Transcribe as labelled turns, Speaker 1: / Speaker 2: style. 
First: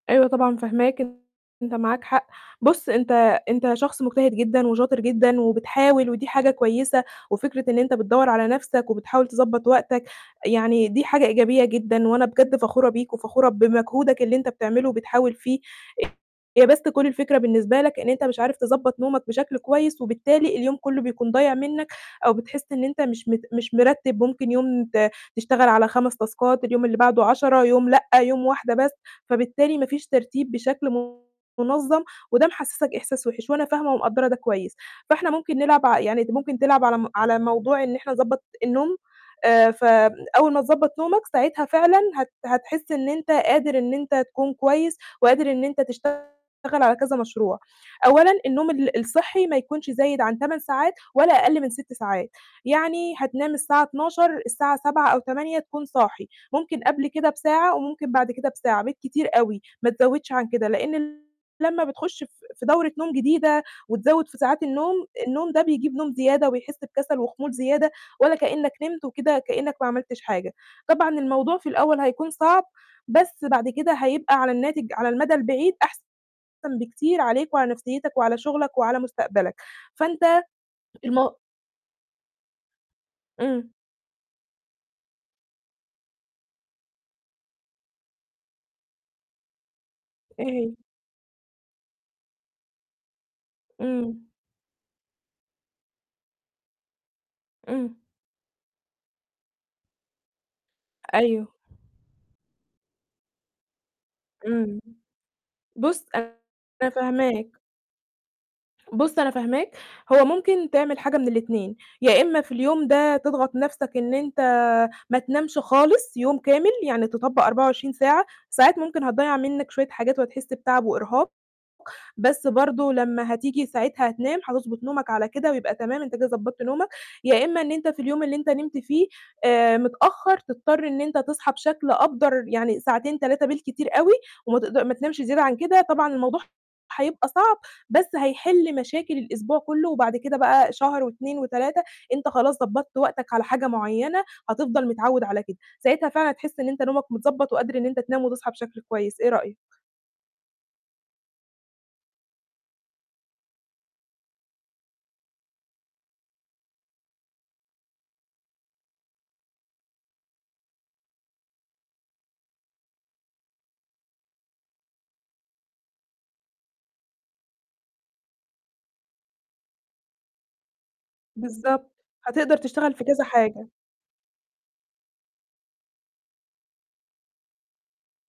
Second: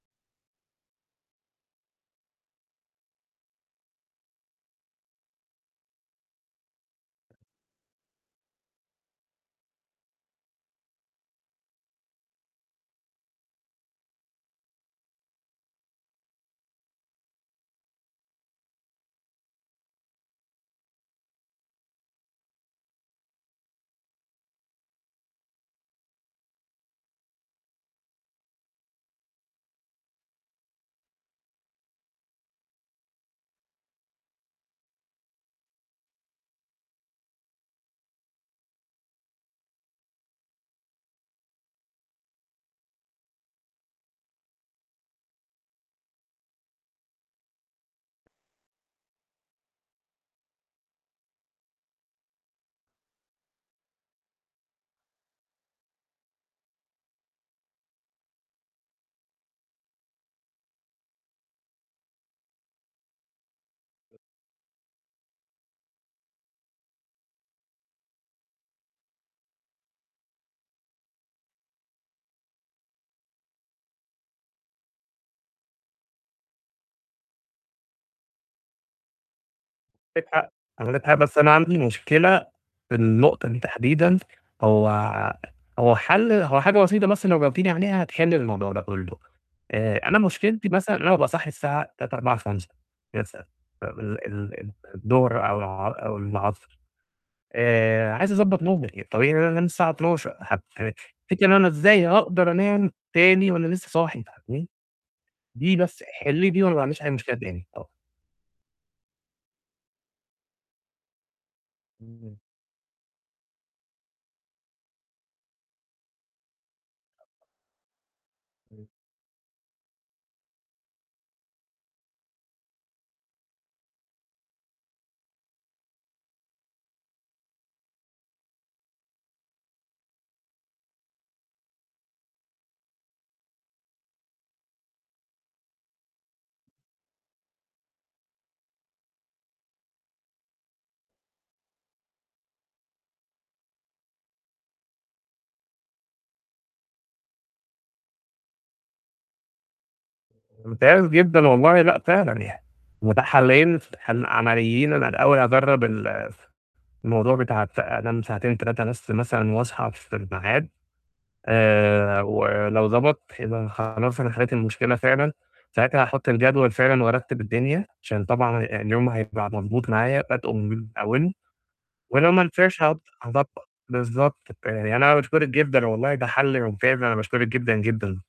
Speaker 1: أيوه، طبعًا، فاهماك أنت معاك حق، بُص أنت أنت شخص مجتهد جدًا وشاطر جدًا وبتحاول ودي حاجة كويسة، وفكرة إن أنت بتدوّر على نَفْسك وبتحاول تضبّط وقتك، يعني دي حاجة إيجابية جدًا وأنا بجد فخورة بيك وفخورة بمجهودك اللي أنت بتعمله وبتحاول فيه، هي بس كل الفكرة بالنسبة لك إن أنت مش عارف تضبّط نومك بشكل كويس، وبالتالي اليوم كلّه بيكون ضايع منّك أو بتحس إن أنت مش مت مش مرتّب ممكن يوم ت تشتغل على 5 تاسكات، اليوم اللي بعده 10 يوم لأ، يوم واحدة بس، فبالتالي ما فيش ترتيب بشكل مُنظّم وده محسِسك إحساس وِحش وأنا فاهمة ومقدّرة ده كويس، فإحنا ممكن نلعب ع يعني أنت ممكن تلعب على م على موضوع إن إحنا نضبّط النوم، آآ فبن أول ما تضبّط نومك ساعتها فعلًا هت هتحس إن أنت قادر إن أنت تكون كويس، وقادر إن أنت تشتغل على كذا مشروع، أولًا النوم ال الصحّي ما يكونش زايد عن 8 ساعات ولا أقل من 6 ساعات، يعني هتنام الساعة 00:00 الساعة 07:00 أو 08:00 تكون صاحي، ممكن قبل كده بساعة وممكن بعد كده بساعة بالكتير أوي ما تزوّدش عن كده، لإن لمّا بتخش ف في دورة نوم جديدة وتزوّد في ساعات النوم، النوم ده بيجيب نوم زيادة وبيحس بكسل وخمول زيادة ولا كإنّك نمت وكده كإنّك ما عملتش حاجة، طبعًا الموضوع في الأول هيكون صعب بس بعد كده هيبقى على الناتج على المدى البعيد أحسن بكتير عليك وعلى نَفْسيّتك وعلى شُغلك وعلى مستقبلك،
Speaker 2: [unintelligible]
Speaker 1: فأنت
Speaker 2: حق، عندِك حق،
Speaker 1: المو
Speaker 2: بس أنا عندي مشكلة في النقطة دي
Speaker 1: إمم.
Speaker 2: تحديدًا، هو هو حَل هو حاجة بسيطة بس لو جاوبتيني عليها هتحلّي الموضوع ده كلّه، آآ أنا
Speaker 1: إيه
Speaker 2: مشكلتي
Speaker 1: هي؟
Speaker 2: مثلًا إن أنا أبقى صاحي الساعة 15:00، 16:00، 17:00 [unintelligible] فم ال
Speaker 1: إمم.
Speaker 2: ال ال الضهر أو الع أو العصر،
Speaker 1: إمم.
Speaker 2: آآ عايز أضبّط نومي يعني الطبيعي إن أنا أنام الساعة 00:00 هت ه تفتكري
Speaker 1: أيوه.
Speaker 2: إن أنا إزاي هاقدر أنام تاني وأنا لسه صاحي فاهماني،
Speaker 1: إمم.
Speaker 2: دي بس
Speaker 1: بُص
Speaker 2: حلّي لي دي وأنا ما
Speaker 1: أنا
Speaker 2: عنديش أي مشكلة
Speaker 1: فاهماك.
Speaker 2: تاني ط
Speaker 1: بُص أنا فاهماك، هو ممكن تعمل حاجة من ال2 يا
Speaker 2: اهم.
Speaker 1: إمّا في اليوم ده تضغط نَفْسك إن أنت ما تنامش خالص يوم كامل، يعني تطبّق 24 ساعة، ساعات ممكن هتضيّع منّك شوية حاجات وهتحس بتعب وإرهاق، بس برضه لمّا هتيجي ساعتها هتنام هتضبط نومك على كده ويبقى تمام أنت كده ضبّطت نومك، يا إمّا إن أنت في اليوم اللي أنت نمت فيه آآ متأخّر تضطر إن أنت تصحى بشكل أبدَر يعني ساعتين، 3 بالكتير أوي، وما تقد ما تنامش زيادة عن كده، طبعًا الموضوع هيبقى صعب، بس هيحل مشاكل الأسبوع كلّه وبعد كده بقى شهر و2 و3 أنت خلاص ضبّطت وقتك على حاجة معيّنة هتفضل متعوّد على كده، ساعتها فعلًا هتحس إن أنت نومك متضبّط وقادر إن أنت تنام وتصحى بشكل كويس، إيه رأيك؟
Speaker 2: ممتاز جدًا والله لأ، فعلًا يع متاح حالّين ف عمليّين أنا الأول هاجرّب الف الموضوع بتاع ف أنام ساعتين، 3 بس مثلًا وأصحى في الميعاد، آآ ولو ضبط يبقى أنا خلاص أنا حلّيت المشكلة فعلًا، ساعتها هاحُط الجدول فعلًا وارتّب الدنيا عشان طبعًا آآ اليوم هيبقى مضبوط معايا بادئه من أوّله،
Speaker 1: بالضبط،
Speaker 2: ولو ما
Speaker 1: هتقدر
Speaker 2: نفعش
Speaker 1: تشتغل
Speaker 2: هاض
Speaker 1: في كذا
Speaker 2: هاضبّط
Speaker 1: حاجة.
Speaker 2: بالضبط ب يعني أنا باشكُرِك جدًا والله ده حَل ممتاز أنا باشكُرِك جدًا، جدًا.